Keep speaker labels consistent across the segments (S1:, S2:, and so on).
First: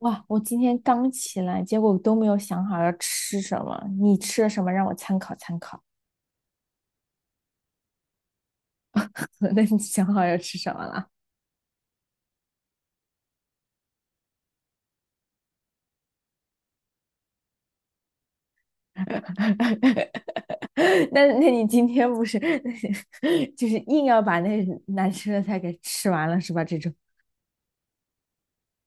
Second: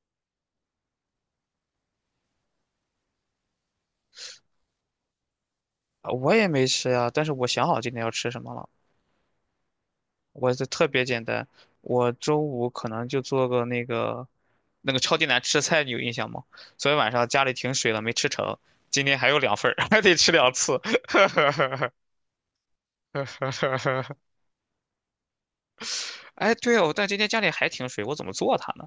S1: 哇，我今天刚起来，结果都没有想好要吃什么。你吃了什么，让我参考参考。
S2: 啊，我也没吃呀，但是我想好今天要吃什么了。
S1: 那你想好要
S2: 我
S1: 吃
S2: 这
S1: 什么
S2: 特别
S1: 了？
S2: 简单，我周五可能就做个那个超级难吃的菜，你有印象吗？昨天晚上家里停水了，没吃成，今天还有2份儿，还 得吃2次。
S1: 那你今天不是 就是硬要 把那难吃的菜给吃完了是
S2: 哎，
S1: 吧？
S2: 对
S1: 这种。
S2: 哦，但今天家里还停水，我怎么做它呢？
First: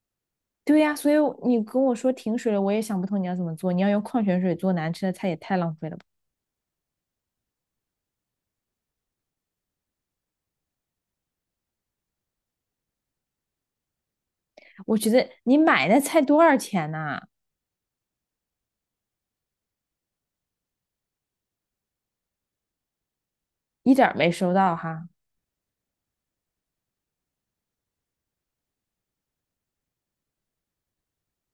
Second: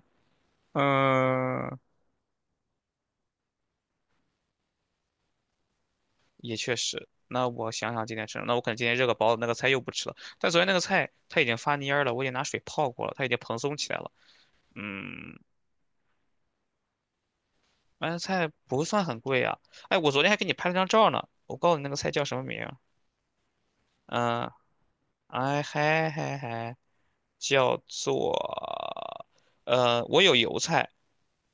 S1: 对呀，所以你
S2: 嗯，
S1: 跟我说停水了，我也想不通你要怎么做。你要用矿泉水做难吃的菜，也太浪费了吧。
S2: 也确实。那我想想今天吃什么，那我可能今天热个包子，那个菜又不吃了。但昨天那个菜它已经发蔫儿了，我已经拿水泡过了，它已经蓬松起来了。
S1: 我觉得
S2: 嗯，
S1: 你买那菜多少钱呐、
S2: 买的菜不算很贵啊。哎，我昨天还给你拍了张照呢，我告诉你那个菜叫什么名儿，
S1: 一点儿没
S2: 嗯，
S1: 收到哈。
S2: 哎嗨嗨嗨，叫做我有油菜，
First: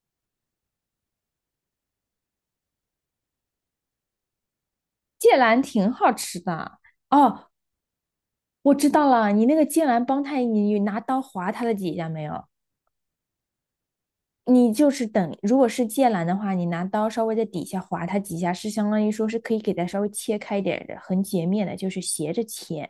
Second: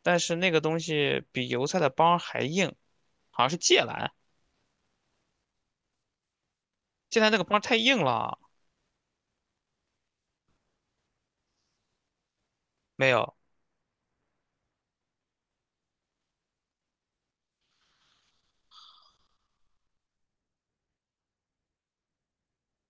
S2: 但是那个东西比油菜的帮还硬，好像是芥兰。
S1: 芥蓝挺好吃的。
S2: 芥兰那个
S1: 哦，
S2: 帮太硬了，
S1: 我知道了，你那个剑兰帮他，你拿刀划他的几下没有？
S2: 没有，
S1: 你就是等，如果是剑兰的话，你拿刀稍微在底下划它几下，是相当于说是可以给它稍微切开一点的，横截面的，就是斜着切。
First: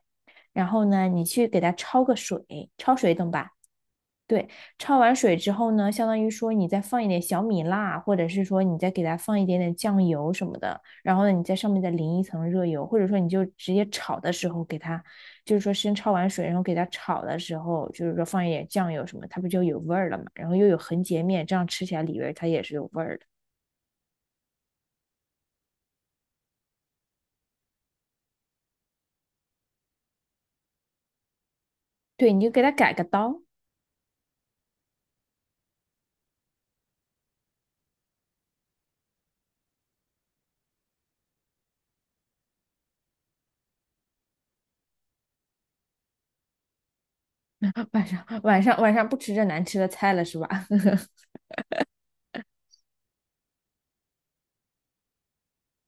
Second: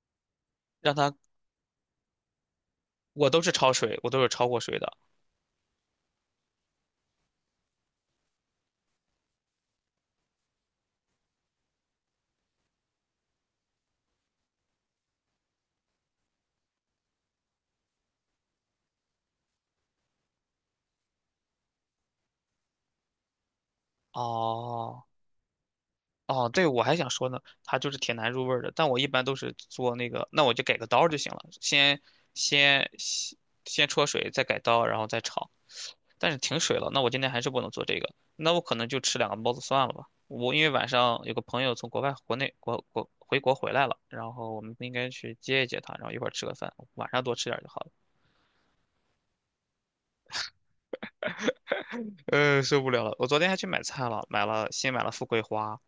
S1: 然后
S2: 让
S1: 呢，
S2: 它，
S1: 你去给它焯个水，焯水懂
S2: 我都
S1: 吧？
S2: 是焯水，我都是
S1: 对，
S2: 焯过水的。
S1: 焯完水之后呢，相当于说你再放一点小米辣，或者是说你再给它放一点点酱油什么的，然后呢，你在上面再淋一层热油，或者说你就直接炒的时候给它，就是说先焯完水，然后给它炒的时候，就是说放一点酱油什么，它不就有味儿了嘛？然后又有横截面，这样吃起来里边儿它也是有味儿的。
S2: 哦，哦，对，我还想说呢，它就是挺难入味儿的，但我一般都是做那个，那我就改个刀儿就行了，
S1: 对，你就给它
S2: 先
S1: 改个
S2: 先
S1: 刀。
S2: 先焯水，再改刀，然后再炒。但是停水了，那我今天还是不能做这个，那我可能就吃2个包子算了吧。我因为晚上有个朋友从国外、国内、回国回来了，然后我们应该去接一接他，然后一块儿吃个饭，晚上多吃点儿就好 了。
S1: 晚上晚上晚上不吃这难吃的菜了是吧？
S2: 受不了了，我昨天还去买菜了，新买了富贵花，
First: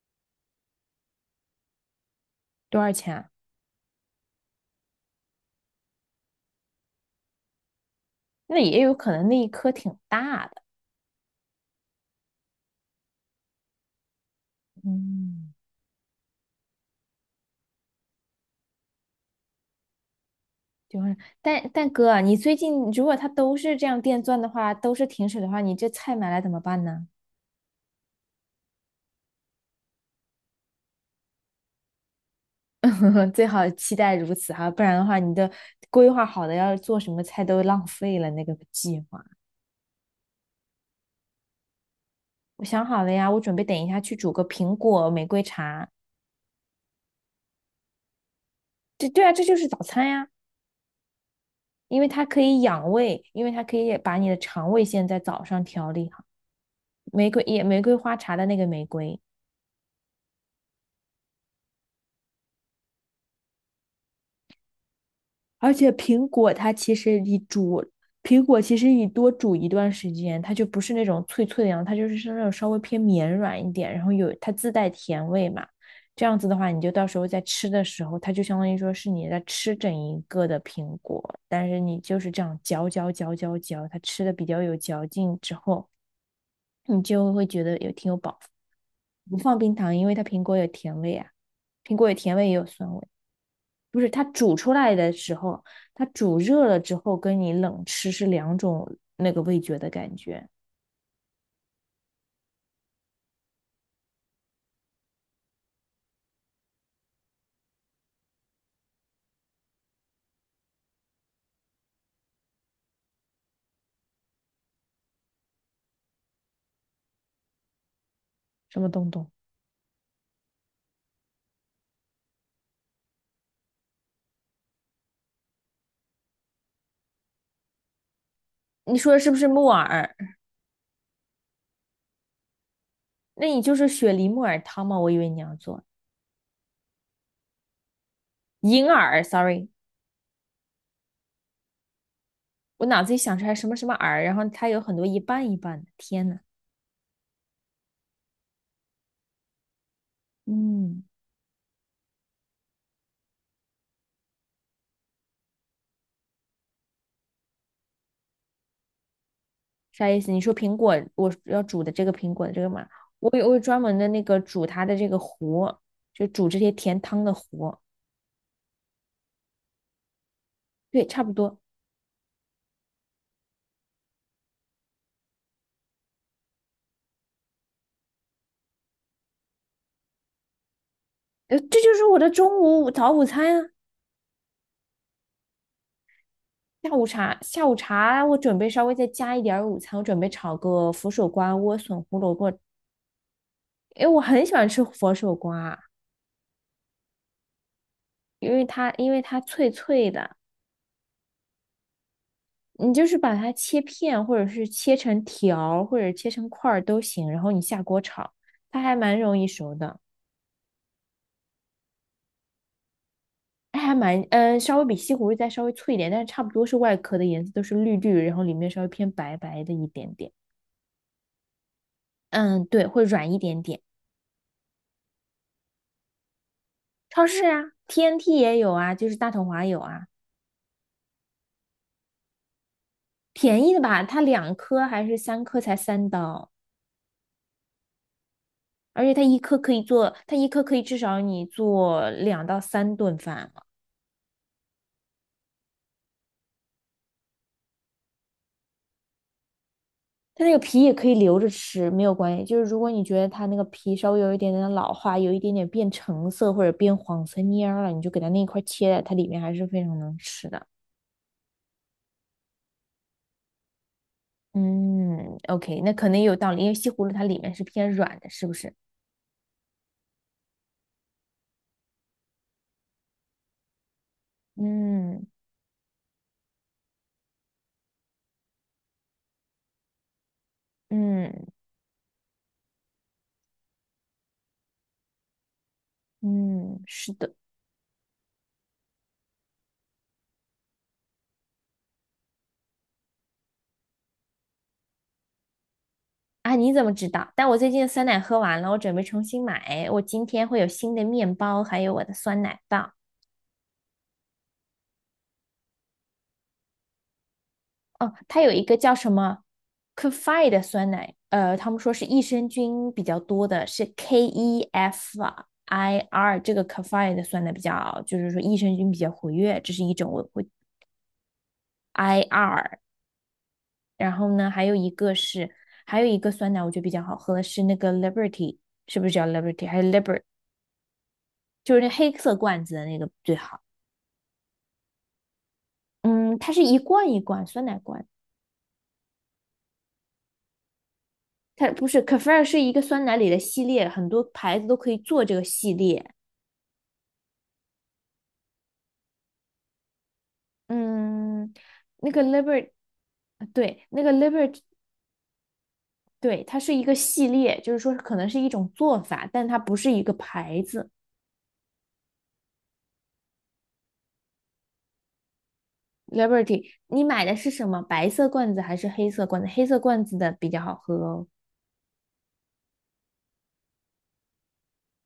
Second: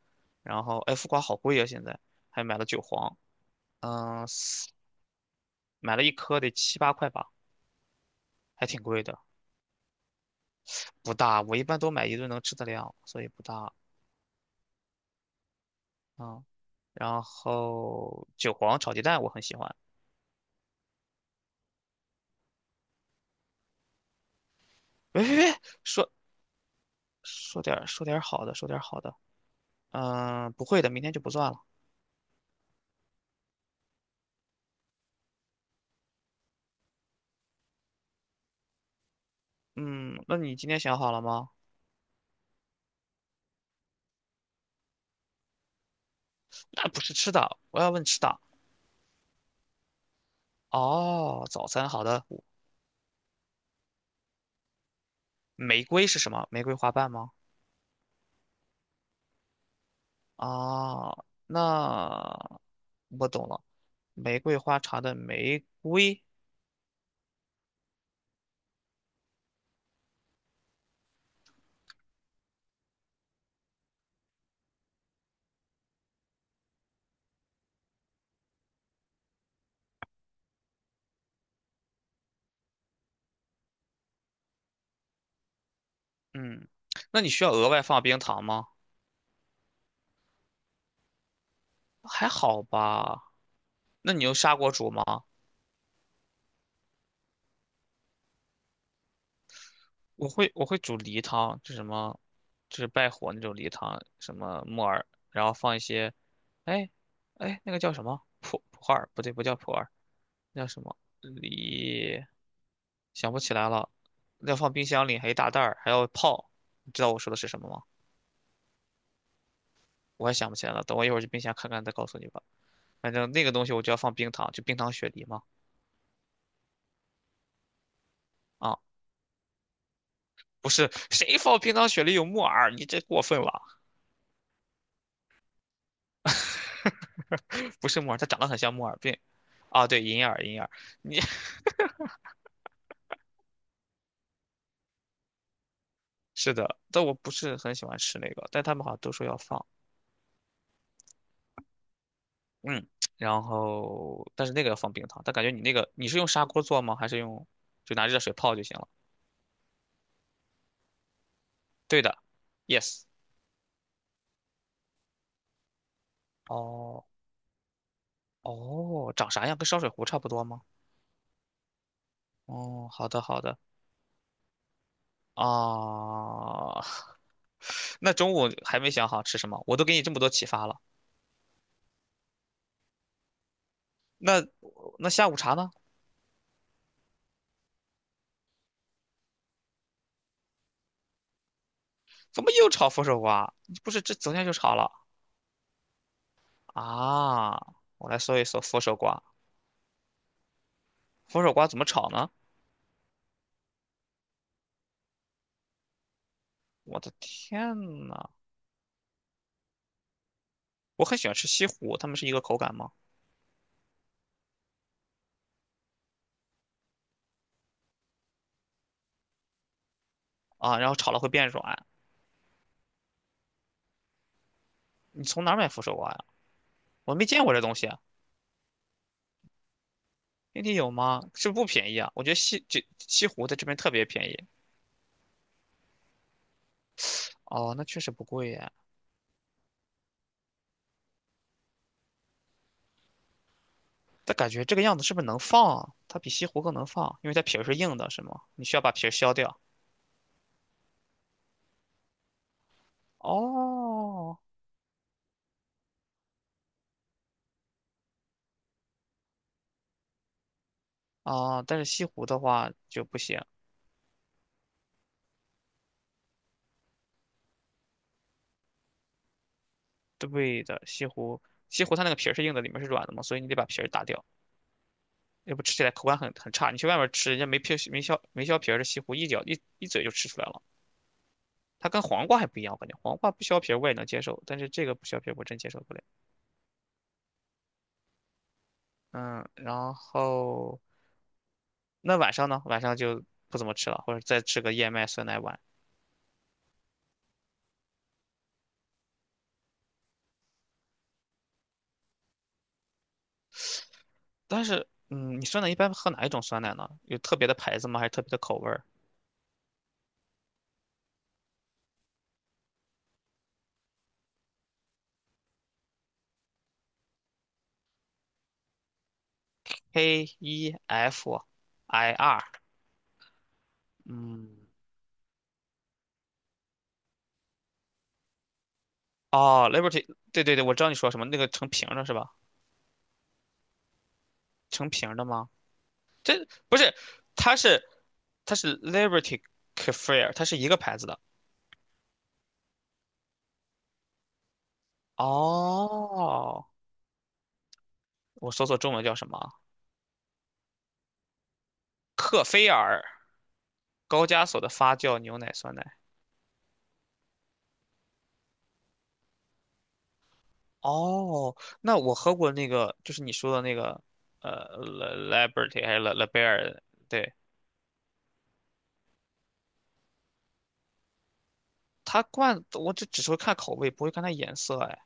S2: 然后哎，富贵花好贵啊，现在还买了
S1: 多
S2: 韭
S1: 少钱
S2: 黄，
S1: 啊？
S2: 嗯、买了1颗得7、8块吧，
S1: 那
S2: 还
S1: 也
S2: 挺
S1: 有
S2: 贵
S1: 可
S2: 的，
S1: 能那一颗挺大的。
S2: 不大。我一般都买一顿能吃的量，所以不大。
S1: 嗯。
S2: 嗯，然后韭黄炒鸡蛋我很喜欢。
S1: 就是，但哥啊你最近如果它都是这样电钻的话，都是
S2: 喂
S1: 停
S2: 喂
S1: 水的
S2: 喂，
S1: 话，你这
S2: 说
S1: 菜买来怎么办呢？
S2: 说点儿说点儿好的，说点儿好的。嗯，不会的，明天就不算了。
S1: 最好期待如此哈，不然的话，你的规划好的要做什么菜都浪费了那个计划。
S2: 嗯，那你今天想好了吗？
S1: 我想好了呀，我准备等一下去煮个苹果玫瑰茶。
S2: 那不是吃的，我要问吃的。
S1: 这对啊，这就是早餐呀，
S2: 哦，早餐
S1: 因
S2: 好
S1: 为它
S2: 的。
S1: 可以养胃，因为它可以把你的肠胃先在早上
S2: 玫
S1: 调
S2: 瑰
S1: 理
S2: 是
S1: 好。
S2: 什么？玫瑰花瓣
S1: 玫
S2: 吗？
S1: 瑰也玫瑰花茶的那个玫瑰。
S2: 哦，那我懂了，玫瑰花茶的玫
S1: 而且
S2: 瑰。
S1: 苹果它其实你煮，苹果其实你多煮一段时间，它就不是那种脆脆的样子它就是是那种稍微偏绵软一点，然后有它自带甜味嘛。这样子的话，你就到时候在吃的时候，它就相当于说是你在吃整一个的苹果，但是你就是这样嚼嚼嚼嚼嚼，它吃的比较有嚼劲之后，
S2: 嗯，
S1: 你
S2: 那你
S1: 就
S2: 需
S1: 会
S2: 要
S1: 觉
S2: 额
S1: 得
S2: 外
S1: 有
S2: 放
S1: 挺有
S2: 冰
S1: 饱
S2: 糖
S1: 腹。
S2: 吗？
S1: 不放冰糖，因为它苹果有甜味啊，苹果有
S2: 还
S1: 甜味也
S2: 好
S1: 有酸味。
S2: 吧。
S1: 不是
S2: 那
S1: 它
S2: 你用砂
S1: 煮
S2: 锅
S1: 出
S2: 煮
S1: 来
S2: 吗？
S1: 的时候，它煮热了之后跟你冷吃是两种那个味觉的感
S2: 我
S1: 觉。
S2: 会我会煮梨汤，就什么，就是败火那种梨汤，什么木耳，然后放一些，哎，哎，那个叫什么普洱？不对，不叫普洱，那叫什么梨？想不起来了。要放冰箱里，还一大袋儿，还要泡。你知道我说的是什么吗？
S1: 什么东东？
S2: 我也想不起来了，等我一会儿去冰箱看看，再告诉你吧。反正那个东西我就要放冰糖，就冰糖雪梨嘛。啊。
S1: 你说的是不是木耳？
S2: 不是，谁放冰糖雪梨有木耳？你这过分
S1: 那你
S2: 了，
S1: 就是雪梨木耳汤吗？我以为你要做
S2: 不是木耳，它长得很像木
S1: 银
S2: 耳病。
S1: 耳，sorry，
S2: 啊，对，银耳，银耳，你，
S1: 我脑子里想出来什么什么耳，然后它有很多一半一半的。天呐，
S2: 是的，但我不是很喜欢吃那个，但他们好像都说要放，
S1: 嗯，
S2: 嗯，然后但是那个要放冰糖，但感觉你那个你是用砂锅做吗？还是用就拿热水泡就行了？
S1: 啥意思？你说苹果，我要煮的
S2: 对
S1: 这个
S2: 的
S1: 苹果的这个嘛，
S2: ，yes。
S1: 我有专门的那个煮它的这个壶，就煮这些甜
S2: 哦
S1: 汤的壶。
S2: 哦，长啥样？跟烧水壶差不多吗？
S1: 对，差不多。
S2: 哦，好的好的啊，那中午还没想好吃什么，我都给你这么多启发了，
S1: 这就是我的中午早午餐啊。
S2: 那那下午茶呢？
S1: 下午茶，下午茶我准备稍微再加一点儿午餐，我准备炒个佛手瓜莴笋胡萝
S2: 怎
S1: 卜，
S2: 么又炒佛手瓜？不是，
S1: 因为
S2: 这
S1: 我
S2: 昨
S1: 很
S2: 天就
S1: 喜欢
S2: 炒
S1: 吃
S2: 了
S1: 佛手瓜，
S2: 啊！我来搜一
S1: 因
S2: 搜
S1: 为
S2: 佛
S1: 它
S2: 手
S1: 因
S2: 瓜，
S1: 为它脆脆的，
S2: 佛手瓜怎么炒呢？
S1: 你就是把它切片，或者是切成条儿或者切成块儿
S2: 我
S1: 都
S2: 的
S1: 行，然后你下锅
S2: 天呐，
S1: 炒，它还蛮容易熟的，
S2: 我很喜欢吃西葫，它们是一个口感吗？
S1: 它还蛮嗯、稍微比西葫芦再稍微脆一点，但是差不多是外壳的颜色都是绿绿，然后里面稍微偏白白的一点点，
S2: 啊，然后炒了会变软。
S1: 嗯，对，会软一点点。
S2: 你从哪儿买佛手瓜呀？我没
S1: 超
S2: 见
S1: 市
S2: 过这
S1: 啊
S2: 东西啊，
S1: ，TNT 也有啊，就是大统华有啊。
S2: 内地有吗？是不是不便宜啊？我觉得西湖在
S1: 便
S2: 这
S1: 宜
S2: 边
S1: 的
S2: 特
S1: 吧，
S2: 别
S1: 它
S2: 便宜。
S1: 两颗还是三颗才三刀，
S2: 哦，那确实不贵耶。
S1: 而且它一颗可以做，它一颗可以至少你做两到三顿饭了。
S2: 但感觉这个样子是不是能放啊？它比西湖更能放，因为它皮儿是硬的，是吗？你需要把皮儿削掉。
S1: 它那个皮也可以留着吃，没有关系。就是如果你觉得它那个皮稍微有一
S2: 哦，
S1: 点点老化，有一点点变橙色或者变黄色蔫儿了，你就给它那一块切了，它里面还是非常能吃的。
S2: 啊，但是西湖的话就不行。
S1: 嗯，OK，那可能也有道理，因为西葫芦它里面是偏软的，是不是？
S2: 对的，西湖它那个皮儿是硬的，里面是软的嘛，所以你得把皮儿打掉，
S1: 嗯
S2: 要不吃起来口感很差。你去外面吃，人家没皮没削没削皮儿的西湖，一咬一嘴就吃出来了。
S1: 嗯
S2: 它跟黄瓜还不一样，我感觉黄瓜不削皮儿我也能接受，但是这个不削皮儿我真接受不了。
S1: 嗯，是的。
S2: 嗯，然后那晚上呢？晚上就不怎么吃了，或者再吃个燕麦酸奶碗。
S1: 啊，你怎么知道？但我最近的酸奶喝完了，我准备重新买。我今天会有新的面包，还有我的酸奶棒。
S2: 但是，你酸奶一般喝哪一种酸奶呢？有特别的牌子吗？还是
S1: 哦，
S2: 特别的
S1: 它有
S2: 口
S1: 一
S2: 味
S1: 个
S2: 儿
S1: 叫什么 Kefir 的酸奶，他们说是益生菌比较多的，是 K E F I R 这个 Kefir 的酸奶比较，就是说益生菌比较活跃，这是一种我
S2: ？K
S1: 会
S2: E F I
S1: I
S2: R，
S1: R。然后呢，
S2: 嗯。
S1: 还有一个是，还有一个酸奶我觉得比较好喝的是那个 Liberty，是不是叫 Liberty？
S2: 哦
S1: 还有
S2: ，Liberty，
S1: Liber？t
S2: 对对对，我知道你说什么，那个成
S1: 就是
S2: 瓶
S1: 那
S2: 儿的
S1: 黑
S2: 是吧？
S1: 色罐子的那个最好。
S2: 成瓶儿的吗？
S1: 嗯，
S2: 这
S1: 它是
S2: 不
S1: 一
S2: 是，
S1: 罐一罐
S2: 它
S1: 酸奶
S2: 是
S1: 罐，
S2: 它是 Liberty Kefir，它是一个牌子的。
S1: 它不是 Kefir 是一个酸奶里的系列，很多牌子都可以做这个系列。
S2: 哦，我搜索中文叫什么啊，
S1: 嗯，那个
S2: 克菲
S1: Liberty，
S2: 尔，
S1: 对，那个
S2: 高加
S1: Liberty，
S2: 索的发酵牛奶酸奶。
S1: 对，它是一个系列，就是说可能是一种做法，但它不是一个牌子。
S2: 哦，那我喝过那个，就是你说的那个，l l i b e r t y 还是 Le Le b e
S1: Liberty，
S2: r。
S1: 你买
S2: 对，
S1: 的是什么？白色罐子还是黑色罐子？黑色罐子的比较好喝哦。
S2: 它罐子我只是会看口味，不会看它颜色。哎，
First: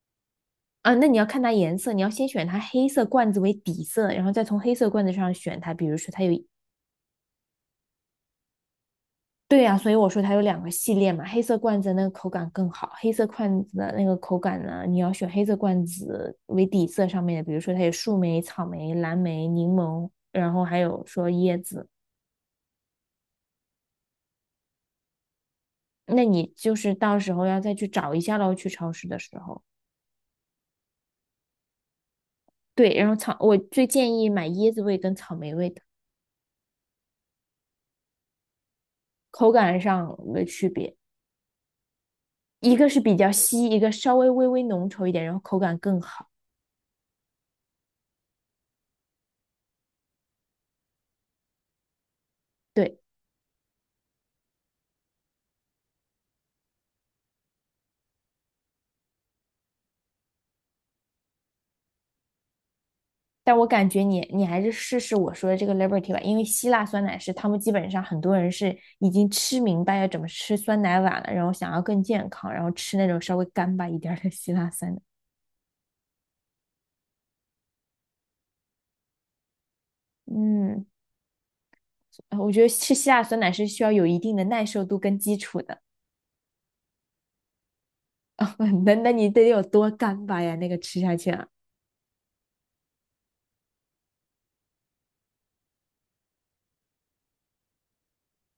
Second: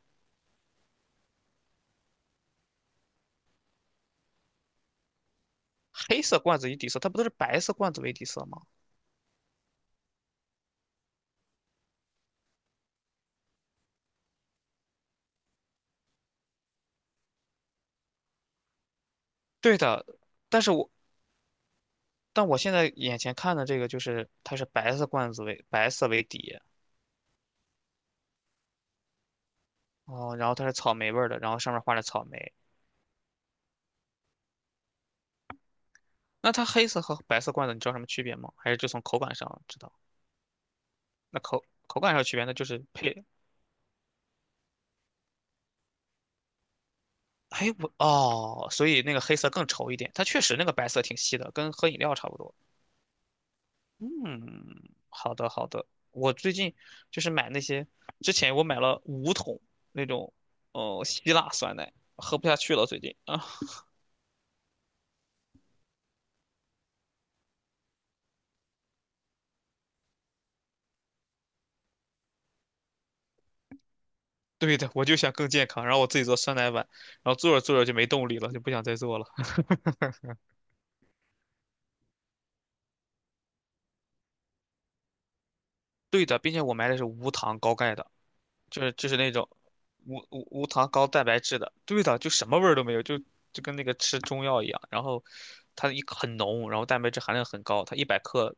S1: 啊，那你要看它颜色，你要先选它黑色罐子为底色，然后再从黑色罐子上选它。比如说
S2: 黑
S1: 它有
S2: 色罐子与底色，它不都是白色罐子为底色吗？
S1: 对呀、所以我说它有两个系列嘛，黑色罐子那个口感更好。黑色罐子的那个口感呢，你要选黑色罐子为底色上面的，比如说它有树莓、草莓、蓝莓、柠
S2: 对的，
S1: 檬，然
S2: 但
S1: 后
S2: 是
S1: 还
S2: 我
S1: 有说椰子。
S2: 但我现在眼前看的这个就是它是白色罐子为白色为
S1: 那你
S2: 底，
S1: 就是到时候要再去找一下喽，去超市的时候。
S2: 哦，然后它是草莓味儿的，然后上面画着草莓。
S1: 对，然后草，我最建议买椰子味跟草莓味的，
S2: 那它黑色和白色罐子你知道什么区别吗？还是就从口感
S1: 口
S2: 上知
S1: 感
S2: 道？
S1: 上的区别，
S2: 那口感上有区别，那就
S1: 一
S2: 是
S1: 个是比
S2: 配。
S1: 较稀，一个稍微微微浓稠一点，然后口感更好。
S2: 哎，我哦，所以那个黑色更稠一点，它确实那个白色挺稀的，跟喝饮料差不多。
S1: 对。
S2: 嗯，好的好的，我最近就是买那些，之前我买了5桶那种，哦，希腊酸奶，喝不下去了最近啊。
S1: 但我感觉你还是试试我说的这个 Liberty 吧，因为希腊酸奶是他们基本上很多人是已经吃明白要怎么吃酸奶碗了，然后想要更健康，然后吃那种稍微干巴一点的希腊
S2: 对的，
S1: 酸奶。
S2: 我就想更健康，然后我自己做酸奶碗，然后做着做着就没动力了，就不想再做了。
S1: 嗯，我觉得吃希腊酸奶是需要有一定的耐受度跟基础的。
S2: 对的，并且我买的是无糖高钙的，就 是
S1: 那
S2: 就
S1: 那
S2: 是
S1: 你
S2: 那
S1: 得
S2: 种
S1: 有多
S2: 无
S1: 干巴
S2: 无
S1: 呀？
S2: 无
S1: 那个
S2: 糖
S1: 吃
S2: 高
S1: 下
S2: 蛋
S1: 去
S2: 白
S1: 啊，
S2: 质的。对的，就什么味儿都没有，就跟那个吃中药一样。然后它一很浓，然后蛋白质含量很高，它100克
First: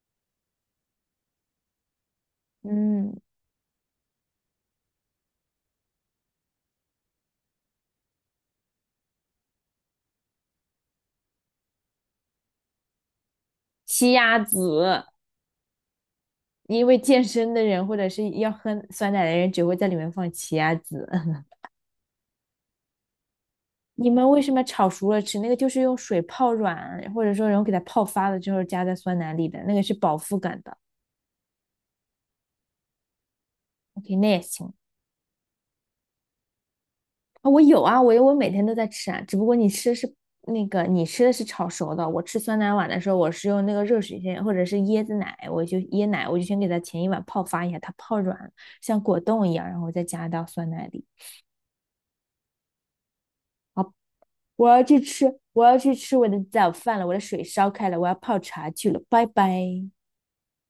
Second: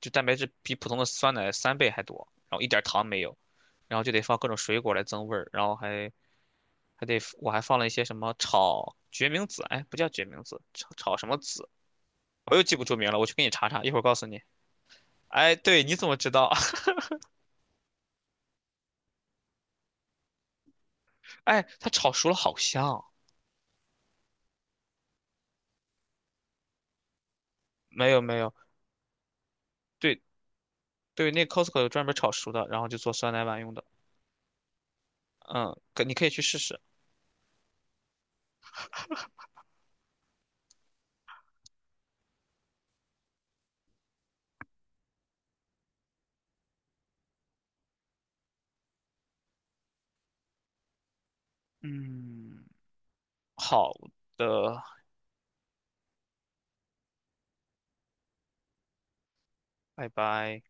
S2: 就蛋白质比普通的酸奶3倍还多，然后一点儿糖
S1: 嗯，
S2: 没有，然后就得放各种水果来增味儿，然后还得我还放了一些什么炒决明子，哎，不叫决明子，炒什么子？我又记不住名了，我去给你查查，一会儿
S1: 奇
S2: 告诉
S1: 亚
S2: 你。
S1: 籽，
S2: 哎，对，你怎么知道？
S1: 因 为健身的人或者是要喝酸奶的人只会在里面放奇亚籽。
S2: 哎，它炒熟了好香。
S1: 你们为什么炒熟了吃？那个就是用水泡软，或者说然后给它泡
S2: 没有
S1: 发
S2: 没
S1: 了之
S2: 有，
S1: 后加在酸奶里的，那个是饱
S2: 对
S1: 腹感的。
S2: 对，那 Costco 有专门炒熟的，然后就做酸奶碗用的。
S1: OK，那也行
S2: 嗯，可你可以去试试。
S1: 啊，我有啊，我有，我每天都在吃啊，只不过你吃的是那个你吃的是炒熟的，我吃酸奶碗的时候，我是用那个热水先或者是椰子奶，我就椰奶我就先给它前一碗泡发一下，它泡软像果冻一样，然后我再加到酸奶里。
S2: 嗯，好
S1: 好，
S2: 的，
S1: 我要去吃，我要去吃我的早饭了，我的水烧开了，我要泡茶去了，拜拜。
S2: 拜拜。